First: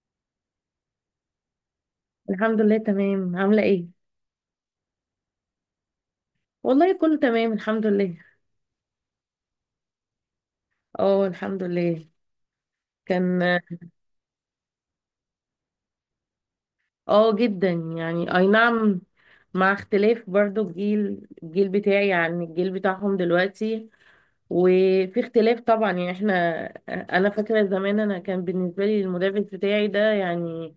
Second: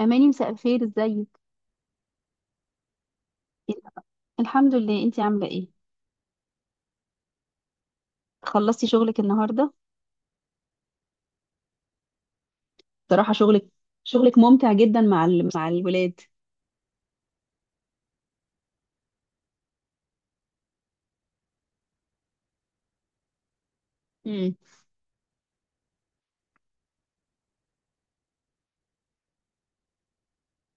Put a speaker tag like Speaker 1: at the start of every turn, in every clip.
Speaker 1: أماني مساء الخير ازيك.
Speaker 2: الحمد لله، تمام. عاملة ايه؟
Speaker 1: الحمد لله، انتي عاملة ايه؟
Speaker 2: والله كله تمام الحمد لله.
Speaker 1: خلصتي شغلك النهاردة؟
Speaker 2: اه الحمد لله.
Speaker 1: بصراحة
Speaker 2: كان
Speaker 1: شغلك شغلك ممتع جدا مع الولاد.
Speaker 2: اه جدا. يعني اي نعم. مع اختلاف برضو الجيل بتاعي عن الجيل بتاعهم دلوقتي.
Speaker 1: امم
Speaker 2: وفي اختلاف طبعا يعني احنا. انا فاكرة زمان كان بالنسبة لي المدرس بتاعي ده يعني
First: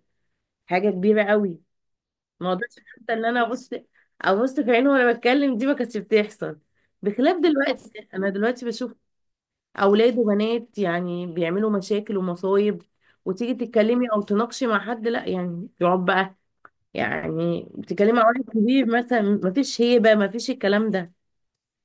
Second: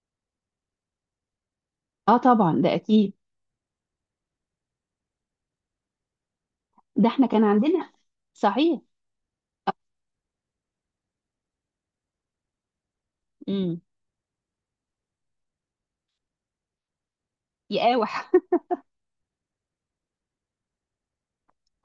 Speaker 2: حاجة كبيرة قوي.
Speaker 1: اه
Speaker 2: ما
Speaker 1: طبعا ده
Speaker 2: قدرتش حتى
Speaker 1: اكيد.
Speaker 2: ان انا ابص في عينه وانا بتكلم، دي ما كانتش بتحصل.
Speaker 1: ده احنا
Speaker 2: بخلاف
Speaker 1: كان عندنا.
Speaker 2: دلوقتي، انا دلوقتي
Speaker 1: صحيح.
Speaker 2: بشوف اولاد وبنات يعني بيعملوا مشاكل ومصايب، وتيجي
Speaker 1: امم
Speaker 2: تتكلمي او تناقشي مع حد لا يعني يقعد بقى. يعني
Speaker 1: يا
Speaker 2: بتتكلمي مع واحد كبير مثلا، مفيش هيبه، مفيش الكلام ده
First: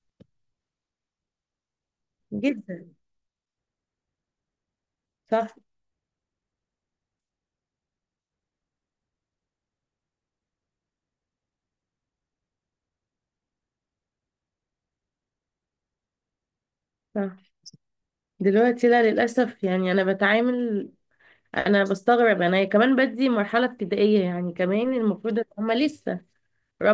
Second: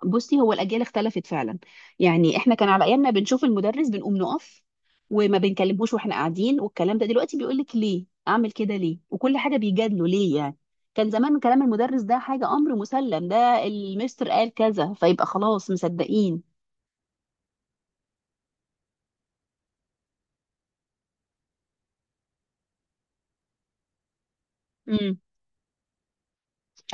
Speaker 1: بصي، هو الاجيال اختلفت فعلا. يعني احنا كان على
Speaker 2: جدا.
Speaker 1: ايامنا بنشوف المدرس بنقوم نقف، وما
Speaker 2: صح.
Speaker 1: بنكلموش واحنا قاعدين. والكلام ده دلوقتي بيقول لك ليه، اعمل كده ليه، وكل حاجه بيجادله ليه يعني. كان زمان كلام المدرس ده حاجه، امر مسلم، ده المستر قال كذا فيبقى خلاص مصدقين.
Speaker 2: صح. دلوقتي لا، للاسف. يعني انا بتعامل، انا بستغرب، انا كمان بدي مرحله ابتدائيه. يعني كمان
Speaker 1: امم
Speaker 2: المفروض ان هما لسه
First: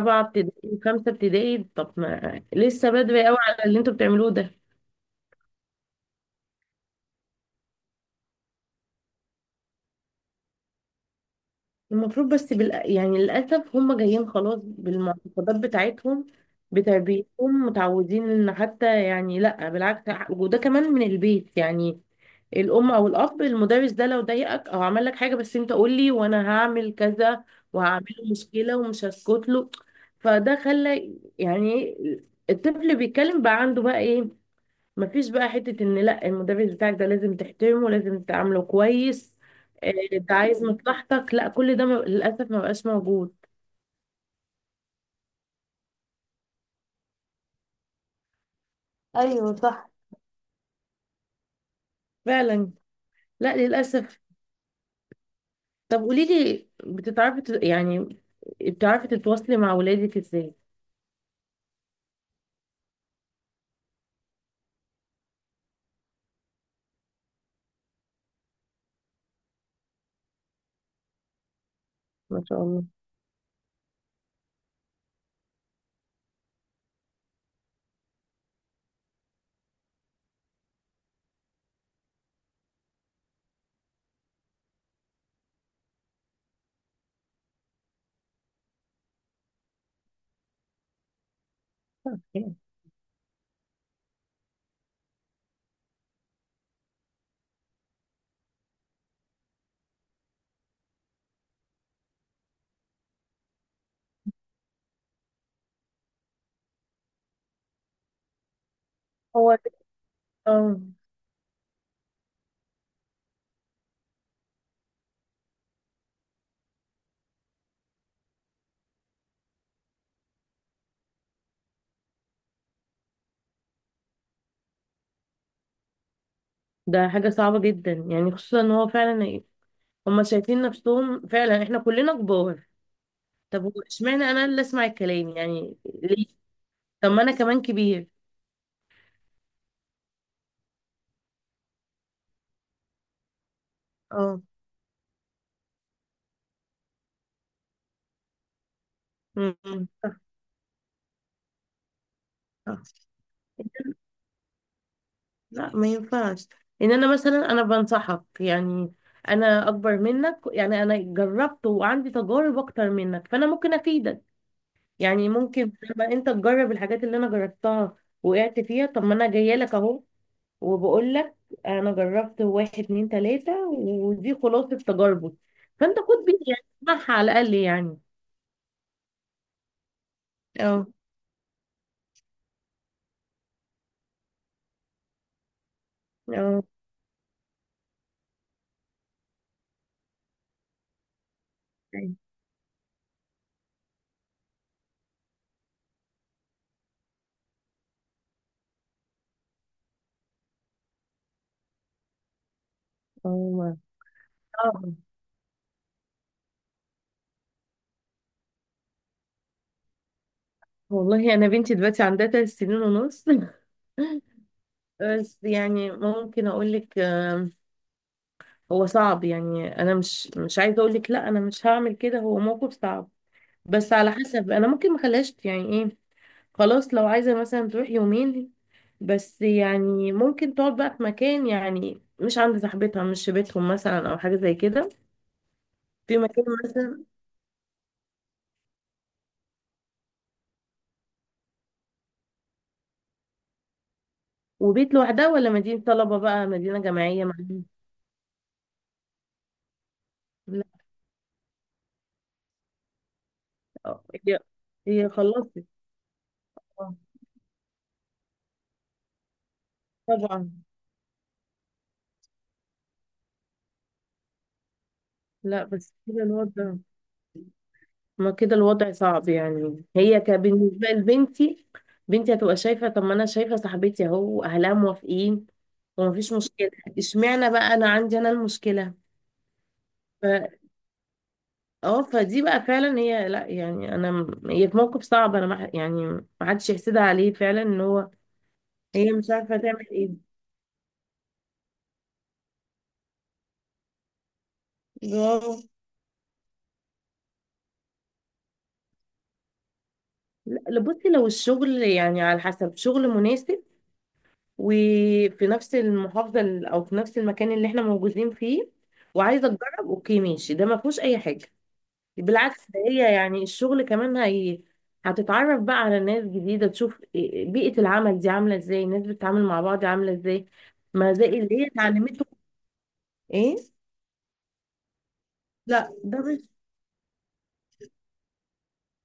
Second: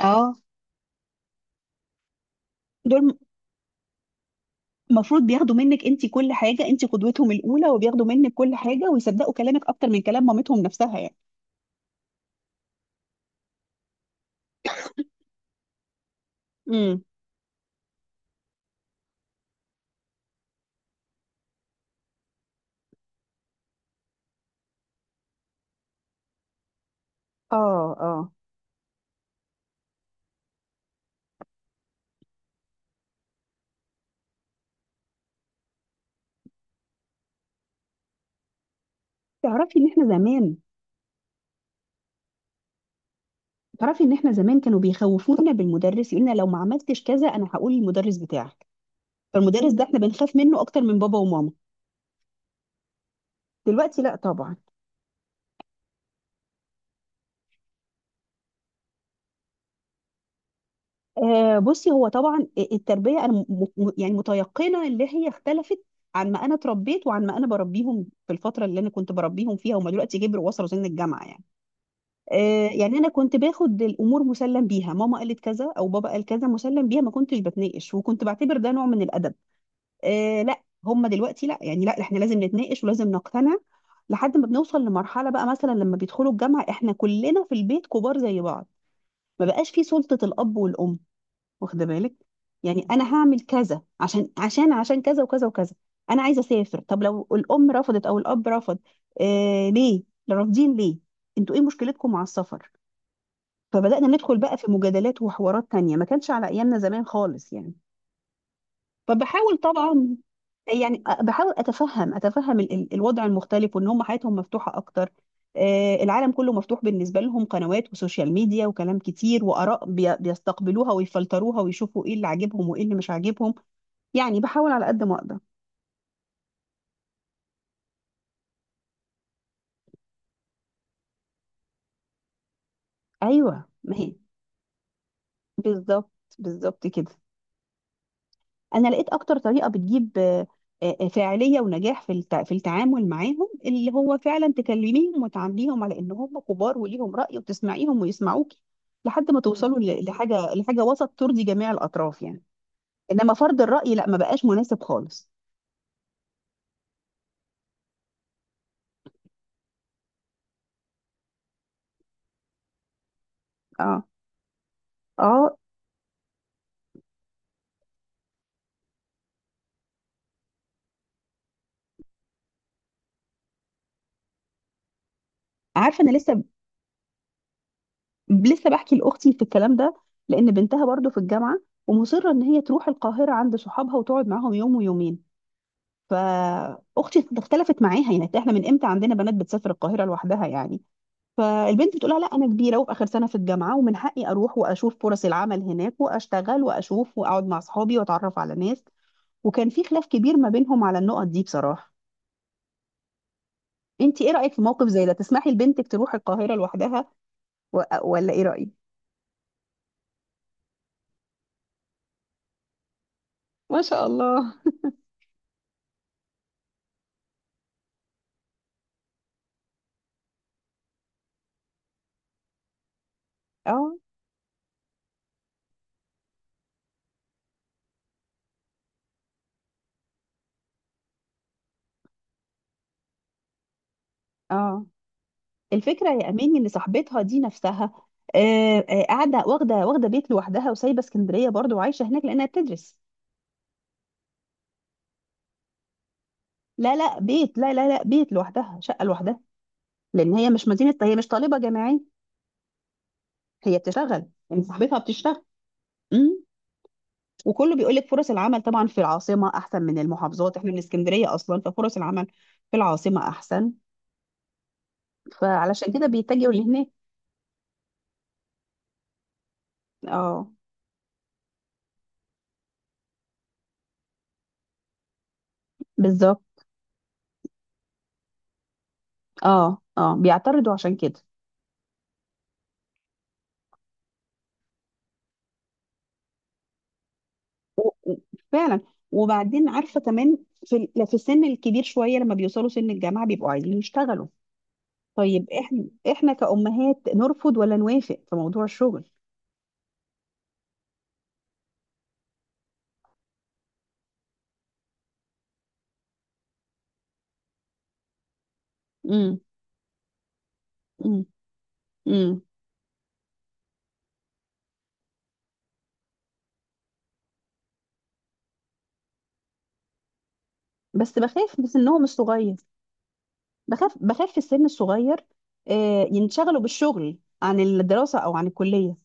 Speaker 1: اه
Speaker 2: ابتدائي وخمسه ابتدائي. طب ما لسه
Speaker 1: دول
Speaker 2: بدري قوي على اللي انتوا بتعملوه ده.
Speaker 1: المفروض بياخدوا منك انت كل حاجه، انت قدوتهم الاولى وبياخدوا منك كل حاجه ويصدقوا كلامك اكتر من كلام مامتهم نفسها يعني.
Speaker 2: المفروض، يعني للأسف هم جايين خلاص بالمعتقدات بتاعتهم،
Speaker 1: امم
Speaker 2: بتربيتهم، متعودين ان حتى يعني لا بالعكس، وده كمان من البيت. يعني الأم أو الأب: المدرس ده لو ضايقك أو عمل لك حاجة، بس أنت قول لي وأنا هعمل كذا
Speaker 1: اه
Speaker 2: وهعمله
Speaker 1: اه.
Speaker 2: مشكلة ومش هسكت له. فده خلى يعني الطفل بيتكلم بقى عنده بقى إيه، مفيش بقى حتة ان لا المدرس بتاعك ده لازم تحترمه، لازم تعامله كويس،
Speaker 1: تعرفي ان احنا
Speaker 2: انت
Speaker 1: زمان
Speaker 2: عايز مصلحتك. لا، كل ده للأسف ما بقاش موجود.
Speaker 1: تعرفي ان احنا زمان كانوا بيخوفونا بالمدرس، يقولنا لو ما عملتش كذا انا هقول المدرس بتاعك.
Speaker 2: ايوه
Speaker 1: فالمدرس ده
Speaker 2: صح.
Speaker 1: احنا بنخاف منه اكتر من بابا وماما.
Speaker 2: فعلا. لا
Speaker 1: دلوقتي لا
Speaker 2: للأسف.
Speaker 1: طبعا.
Speaker 2: طب قولي لي، يعني بتعرفي تتواصلي مع ولادك ازاي؟
Speaker 1: آه بصي، هو طبعا التربيه انا يعني متيقنه اللي هي اختلفت، عن ما انا اتربيت وعن ما انا بربيهم. في الفتره اللي انا كنت بربيهم فيها هم دلوقتي كبروا وصلوا سن الجامعه يعني.
Speaker 2: ما شاء
Speaker 1: آه
Speaker 2: الله.
Speaker 1: يعني انا كنت باخد الامور مسلم بيها، ماما قالت كذا او بابا قال كذا مسلم بيها، ما كنتش بتناقش وكنت بعتبر ده نوع من الادب. آه لا، هم دلوقتي لا يعني، لا احنا لازم نتناقش ولازم نقتنع. لحد ما بنوصل لمرحله بقى، مثلا لما بيدخلوا الجامعه احنا كلنا في البيت كبار زي بعض. ما بقاش في سلطه الاب والام، واخده بالك؟ يعني انا هعمل كذا عشان عشان كذا وكذا وكذا. انا عايزه اسافر، طب لو الام رفضت او الاب رفض، آه ليه؟ رافضين ليه؟ انتوا ايه مشكلتكم مع السفر؟ فبدانا ندخل بقى في مجادلات وحوارات تانية ما كانش على ايامنا زمان خالص يعني.
Speaker 2: هو
Speaker 1: فبحاول
Speaker 2: ده.
Speaker 1: طبعا،
Speaker 2: اه،
Speaker 1: يعني بحاول اتفهم الوضع المختلف، وان هم حياتهم مفتوحه اكتر. آه، العالم كله مفتوح بالنسبه لهم، قنوات وسوشيال ميديا وكلام كتير واراء بيستقبلوها ويفلتروها ويشوفوا ايه اللي عاجبهم وايه اللي مش عاجبهم. يعني بحاول على قد ما اقدر.
Speaker 2: ده حاجة صعبة جدا. يعني خصوصا ان هو فعلا ايه، هما شايفين نفسهم فعلا احنا كلنا كبار. طب
Speaker 1: ايوه
Speaker 2: هو
Speaker 1: ما هي،
Speaker 2: اشمعنى انا اللي اسمع الكلام يعني؟
Speaker 1: بالظبط،
Speaker 2: ليه؟
Speaker 1: بالظبط كده.
Speaker 2: طب ما انا كمان كبير.
Speaker 1: انا لقيت اكتر طريقه بتجيب فاعليه ونجاح في في التعامل معاهم، اللي هو
Speaker 2: اه.
Speaker 1: فعلا تكلميهم وتعامليهم على ان هم كبار وليهم راي وتسمعيهم ويسمعوكي. لحد ما
Speaker 2: مم.
Speaker 1: توصلوا
Speaker 2: صح.
Speaker 1: لحاجه، لحاجه وسط ترضي جميع الاطراف يعني.
Speaker 2: صح.
Speaker 1: انما فرض الراي لا، ما بقاش مناسب خالص.
Speaker 2: لا ما ينفعش. ان انا مثلا انا بنصحك يعني، انا اكبر منك، يعني انا جربت وعندي تجارب اكتر منك، فانا ممكن
Speaker 1: اه
Speaker 2: افيدك. يعني
Speaker 1: اه.
Speaker 2: ممكن لما انت تجرب الحاجات اللي انا جربتها، وقعت فيها، طب ما انا جايه لك اهو وبقول لك انا جربت واحد اتنين تلاته، ودي خلاصه تجاربه، فانت
Speaker 1: عارفه انا
Speaker 2: خد بيه
Speaker 1: لسه،
Speaker 2: يعني، اسمعها على الاقل يعني.
Speaker 1: لسه بحكي لاختي في الكلام ده، لان بنتها
Speaker 2: اه.
Speaker 1: برضو في الجامعه، ومصره ان هي تروح القاهره عند صحابها وتقعد معاهم يوم ويومين.
Speaker 2: اه.
Speaker 1: فاختي اختلفت معاها، يعني احنا من امتى عندنا بنات بتسافر القاهره لوحدها يعني؟ فالبنت بتقول
Speaker 2: أيوة.
Speaker 1: لها لا، انا كبيره وفي اخر سنه في الجامعه، ومن حقي اروح واشوف فرص العمل هناك واشتغل واشوف واقعد مع اصحابي واتعرف على ناس. وكان في خلاف كبير ما بينهم على النقط دي بصراحه. انت ايه رايك في موقف
Speaker 2: اه.
Speaker 1: زي ده؟ تسمحي لبنتك تروح القاهره لوحدها ولا ايه رايك؟
Speaker 2: والله انا بنتي دلوقتي عندها 3 سنين ونص
Speaker 1: ما شاء الله.
Speaker 2: بس يعني ممكن اقول لك، هو صعب يعني، انا مش عايزه اقول لك لا انا مش هعمل كده، هو موقف صعب. بس
Speaker 1: اه
Speaker 2: على حسب، انا ممكن ما اخليهاش يعني ايه، خلاص لو عايزه مثلا تروح يومين، بس يعني ممكن تقعد بقى في مكان، يعني مش عند صاحبتها، مش في بيتهم مثلا، او حاجه زي
Speaker 1: اه.
Speaker 2: كده.
Speaker 1: الفكره
Speaker 2: في
Speaker 1: يا
Speaker 2: مكان
Speaker 1: اماني ان
Speaker 2: مثلا.
Speaker 1: صاحبتها دي نفسها آه، آه، قاعده واخده بيت لوحدها، وسايبه اسكندريه برضو وعايشه هناك لانها بتدرس.
Speaker 2: وبيت لوحدها ولا مدينه طلبه، بقى مدينه
Speaker 1: لا لا
Speaker 2: جامعيه مع
Speaker 1: بيت
Speaker 2: مين؟
Speaker 1: لا لا لا بيت لوحدها، شقه لوحدها. لان هي
Speaker 2: لا،
Speaker 1: مش مدينه، هي مش طالبه جامعيه، هي بتشتغل.
Speaker 2: هي
Speaker 1: يعني صاحبتها
Speaker 2: هي
Speaker 1: بتشتغل.
Speaker 2: خلصت.
Speaker 1: امم
Speaker 2: آه،
Speaker 1: وكله بيقول لك فرص العمل طبعا في العاصمه احسن من
Speaker 2: طبعا.
Speaker 1: المحافظات. احنا من اسكندريه اصلا، ففرص العمل في العاصمه احسن،
Speaker 2: لا
Speaker 1: فعلشان
Speaker 2: بس
Speaker 1: كده
Speaker 2: كده
Speaker 1: بيتجهوا
Speaker 2: الوضع،
Speaker 1: لهناك.
Speaker 2: ما كده الوضع صعب. يعني هي
Speaker 1: اه
Speaker 2: بالنسبة لبنتي، بنتي هتبقى شايفة طب ما أنا شايفة صاحبتي أهو أهلها موافقين ومفيش
Speaker 1: بالظبط.
Speaker 2: مشكلة، اشمعنى بقى أنا عندي أنا المشكلة؟
Speaker 1: اه اه
Speaker 2: ف...
Speaker 1: بيعترضوا عشان كده.
Speaker 2: اه، فدي بقى فعلا هي لا يعني، أنا هي في موقف صعب، أنا ما... يعني ما حدش يحسدها عليه فعلا، إن
Speaker 1: و-
Speaker 2: هو
Speaker 1: و- فعلا.
Speaker 2: هي مش عارفة
Speaker 1: وبعدين
Speaker 2: تعمل
Speaker 1: عارفه
Speaker 2: إيه.
Speaker 1: كمان، في في السن الكبير شويه، لما بيوصلوا سن الجامعه بيبقوا عايزين يشتغلوا. طيب
Speaker 2: برافو.
Speaker 1: احنا، احنا كأمهات نرفض ولا نوافق في موضوع الشغل؟
Speaker 2: لا لا، بصي، لو الشغل يعني على حسب، شغل مناسب وفي نفس المحافظة أو في نفس المكان اللي احنا موجودين فيه
Speaker 1: امم
Speaker 2: وعايزة تجرب، أوكي ماشي، ده ما فيهوش أي
Speaker 1: امم
Speaker 2: حاجة.
Speaker 1: امم
Speaker 2: بالعكس، ده هي يعني الشغل كمان هي هتتعرف بقى على ناس جديدة، بيئة العمل دي عاملة ازاي، الناس بتتعامل مع بعض عاملة ازاي، ما
Speaker 1: بس
Speaker 2: زي اللي
Speaker 1: بخاف من
Speaker 2: هي
Speaker 1: سنهم
Speaker 2: اتعلمته.
Speaker 1: الصغير.
Speaker 2: ايه.
Speaker 1: بخاف في السن الصغير،
Speaker 2: لا
Speaker 1: آه
Speaker 2: ده مش،
Speaker 1: ينشغلوا بالشغل عن الدراسة او عن الكلية.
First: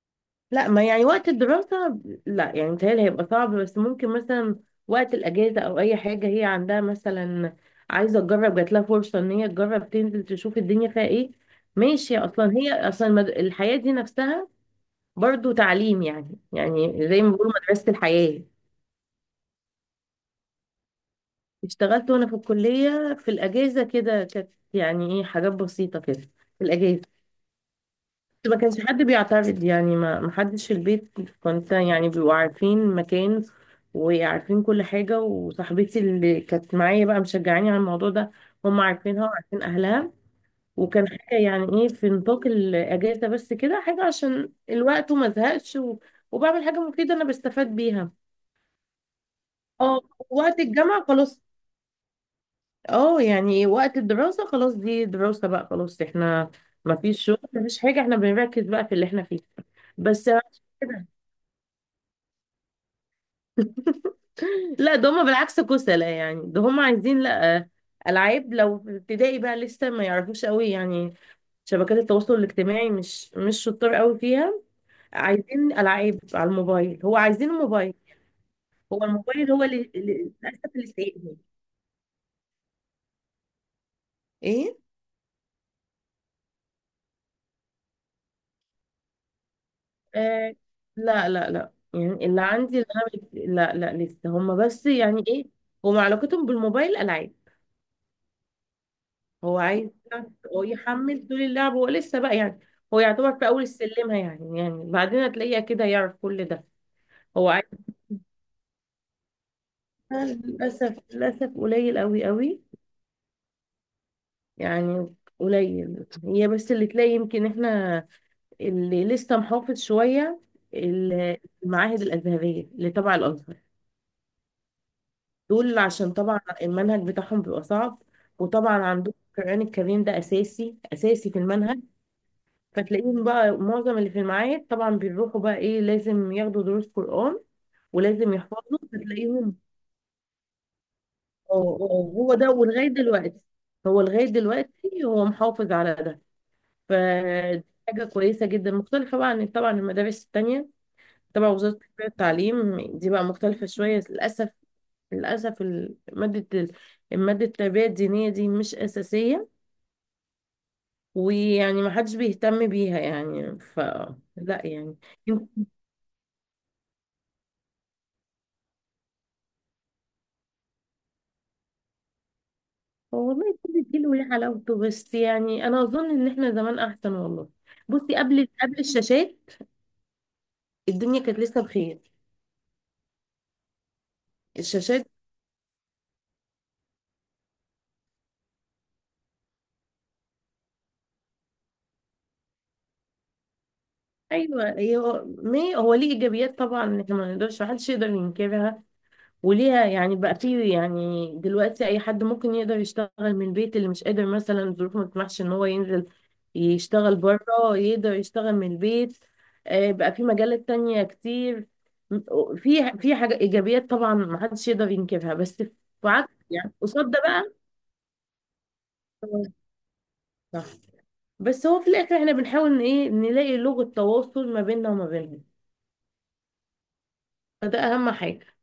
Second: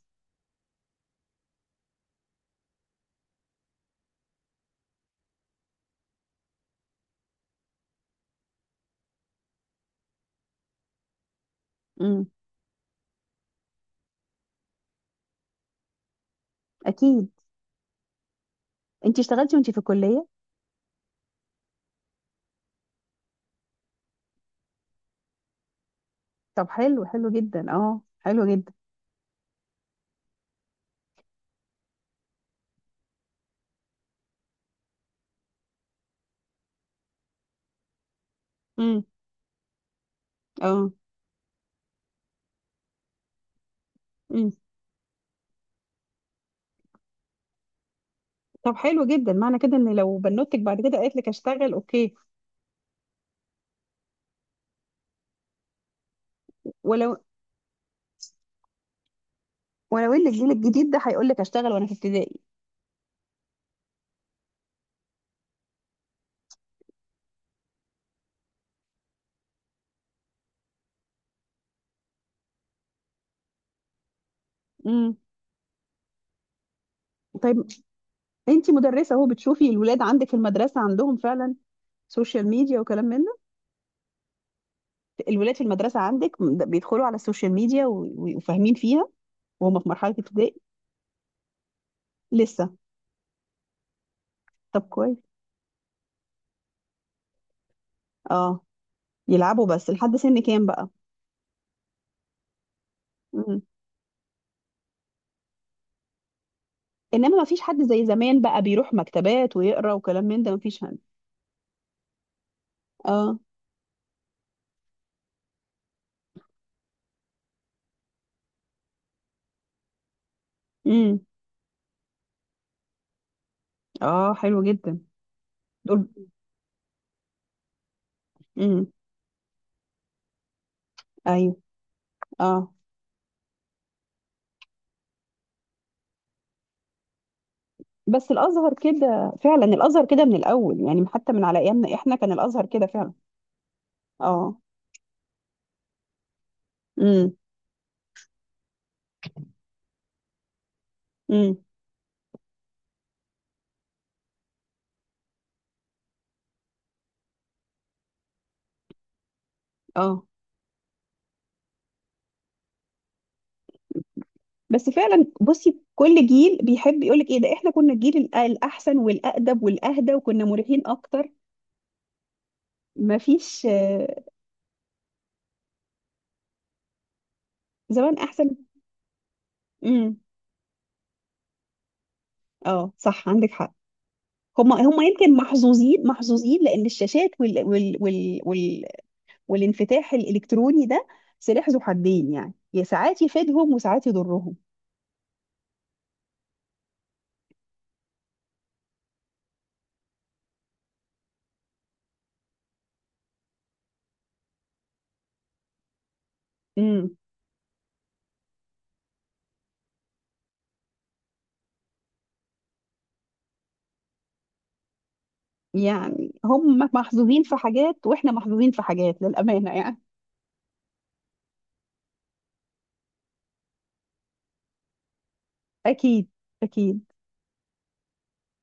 Speaker 2: لا ما يعني وقت الدراسة، لا يعني متهيألي هيبقى صعب. بس ممكن مثلا وقت الأجازة أو أي حاجة هي عندها مثلا، عايزة تجرب، جات لها فرصة إن هي تجرب تنزل تشوف الدنيا فيها إيه، ماشي.
Speaker 1: امم
Speaker 2: أصلا هي أصلا الحياة دي نفسها برضو تعليم، يعني يعني زي
Speaker 1: اكيد.
Speaker 2: ما بيقولوا مدرسة الحياة.
Speaker 1: انت اشتغلتي وانت في الكلية؟
Speaker 2: اشتغلت وأنا في الكلية، في الأجازة كده، كانت يعني إيه حاجات بسيطة كده في
Speaker 1: طب
Speaker 2: الأجازة.
Speaker 1: حلو، حلو جدا، اه حلو
Speaker 2: ما
Speaker 1: جدا.
Speaker 2: كانش حد بيعترض يعني، ما حدش في البيت، كنت يعني بيبقوا عارفين مكان وعارفين كل حاجة، وصاحبتي اللي كانت معايا بقى مشجعاني على الموضوع ده، هم
Speaker 1: امم
Speaker 2: عارفينها وعارفين أهلها.
Speaker 1: اه.
Speaker 2: وكان حاجة يعني إيه في نطاق الأجازة بس كده، حاجة
Speaker 1: امم
Speaker 2: عشان الوقت وما أزهقش وبعمل حاجة مفيدة أنا بستفاد بيها.
Speaker 1: طب حلو جدا. معنى كده ان
Speaker 2: اه.
Speaker 1: لو بنوتك
Speaker 2: وقت
Speaker 1: بعد كده
Speaker 2: الجامعة
Speaker 1: قالت لك
Speaker 2: خلاص.
Speaker 1: اشتغل، اوكي.
Speaker 2: اه يعني وقت الدراسة خلاص، دي دراسة بقى، خلاص احنا ما
Speaker 1: ولو
Speaker 2: فيش شغل ما فيش حاجة، احنا بنركز بقى في اللي احنا فيه.
Speaker 1: ولو ان
Speaker 2: بس.
Speaker 1: الجيل الجديد ده هيقول لك اشتغل وانا في ابتدائي.
Speaker 2: لا، ده هما بالعكس كسلة، يعني ده هما عايزين، لا، ألعاب. لو في ابتدائي بقى لسه ما يعرفوش قوي يعني شبكات التواصل الاجتماعي، مش شطار قوي فيها،
Speaker 1: امم
Speaker 2: عايزين ألعاب على الموبايل. هو عايزين
Speaker 1: طيب
Speaker 2: الموبايل.
Speaker 1: انت
Speaker 2: هو
Speaker 1: مدرسه اهو،
Speaker 2: الموبايل هو
Speaker 1: بتشوفي الولاد عندك في
Speaker 2: للأسف
Speaker 1: المدرسه
Speaker 2: اللي
Speaker 1: عندهم
Speaker 2: سايقهم.
Speaker 1: فعلا سوشيال ميديا وكلام من
Speaker 2: ايه.
Speaker 1: ده؟ الولاد في المدرسه عندك بيدخلوا على السوشيال ميديا وفاهمين فيها، وهم في مرحله
Speaker 2: آه
Speaker 1: ابتدائي؟
Speaker 2: لا لا لا، يعني اللي
Speaker 1: لسه.
Speaker 2: عندي، لا لا لسه هما،
Speaker 1: طب
Speaker 2: بس
Speaker 1: كويس.
Speaker 2: يعني إيه، هما علاقتهم بالموبايل ألعاب.
Speaker 1: اه
Speaker 2: هو
Speaker 1: يلعبوا،
Speaker 2: عايز،
Speaker 1: بس لحد سن
Speaker 2: هو
Speaker 1: كام بقى؟
Speaker 2: يحمل طول اللعب. هو لسه بقى يعني، هو يعتبر في
Speaker 1: مم.
Speaker 2: اول السلمه يعني، يعني بعدين هتلاقيه كده يعرف كل ده.
Speaker 1: انما ما
Speaker 2: هو
Speaker 1: فيش حد زي زمان بقى بيروح مكتبات ويقرا وكلام
Speaker 2: عايز،
Speaker 1: من ده، ما فيش
Speaker 2: للاسف،
Speaker 1: حد.
Speaker 2: للاسف قليل قوي قوي.
Speaker 1: اه.
Speaker 2: يعني قليل، هي بس اللي تلاقي يمكن احنا اللي لسه محافظ شويه،
Speaker 1: امم
Speaker 2: ال- المعاهد الازهريه اللي تبع الازهر.
Speaker 1: اه حلو جدا.
Speaker 2: دول
Speaker 1: دول.
Speaker 2: عشان طبعا المنهج بتاعهم بيبقى صعب، وطبعا
Speaker 1: امم
Speaker 2: عندهم القران الكريم ده اساسي في
Speaker 1: ايوه.
Speaker 2: المنهج،
Speaker 1: اه.
Speaker 2: فتلاقيهم بقى معظم اللي في المعاهد طبعا بيروحوا بقى ايه، لازم ياخدوا دروس قرآن
Speaker 1: بس
Speaker 2: ولازم
Speaker 1: الازهر
Speaker 2: يحفظوا،
Speaker 1: كده
Speaker 2: فتلاقيهم.
Speaker 1: فعلا، الازهر كده من الاول يعني، حتى من على
Speaker 2: اه.
Speaker 1: ايامنا
Speaker 2: اه
Speaker 1: احنا كان
Speaker 2: هو ده،
Speaker 1: الازهر كده
Speaker 2: ولغاية
Speaker 1: فعلا.
Speaker 2: دلوقتي هو لغاية
Speaker 1: اه.
Speaker 2: دلوقتي هو محافظ على ده. فدي حاجة كويسة جدا، مختلفة بقى عن طبعا المدارس التانية تبع
Speaker 1: امم
Speaker 2: وزارة التربية والتعليم، دي بقى مختلفة شوية للأسف. للأسف المادة التربية الدينية دي مش أساسية،
Speaker 1: اه.
Speaker 2: ويعني ما حدش بيهتم بيها يعني ف، لا
Speaker 1: بس
Speaker 2: يعني.
Speaker 1: فعلا بصي، كل جيل بيحب يقولك ايه، ده احنا كنا الجيل الاحسن والأقدم والأهدى، وكنا مريحين اكتر.
Speaker 2: هو والله
Speaker 1: مفيش
Speaker 2: كل جيل
Speaker 1: آه،.
Speaker 2: وليه حلاوته، بس يعني انا اظن ان احنا زمان احسن والله.
Speaker 1: زمان
Speaker 2: بصي،
Speaker 1: احسن.
Speaker 2: قبل قبل الشاشات
Speaker 1: امم
Speaker 2: الدنيا كانت لسه بخير.
Speaker 1: اه صح، عندك حق. هم، هم
Speaker 2: الشاشات،
Speaker 1: يمكن محظوظين، محظوظين لان الشاشات وال والانفتاح الالكتروني ده سلاح ذو حدين يعني، يا ساعات يفيدهم وساعات يضرهم.
Speaker 2: ايوه. هي هو ما هي- هو ليه ايجابيات طبعا، احنا ما نقدرش، محدش يقدر ينكرها، وليها يعني بقى في، يعني دلوقتي اي حد ممكن يقدر يشتغل من البيت، اللي مش قادر مثلا الظروف ما تسمحش ان هو ينزل
Speaker 1: امم
Speaker 2: يشتغل بره، يقدر يشتغل من البيت. بقى في مجالات تانية كتير، في في حاجة، ايجابيات طبعا ما حدش يقدر ينكرها، بس في عكس
Speaker 1: يعني
Speaker 2: يعني
Speaker 1: هم
Speaker 2: قصاد ده
Speaker 1: محظوظين
Speaker 2: بقى.
Speaker 1: في حاجات واحنا محظوظين في حاجات للأمانة يعني.
Speaker 2: صح. بس هو في الاخر احنا بنحاول ان ايه نلاقي لغة تواصل ما بيننا وما بينهم،
Speaker 1: اكيد اكيد.
Speaker 2: فده اهم حاجة.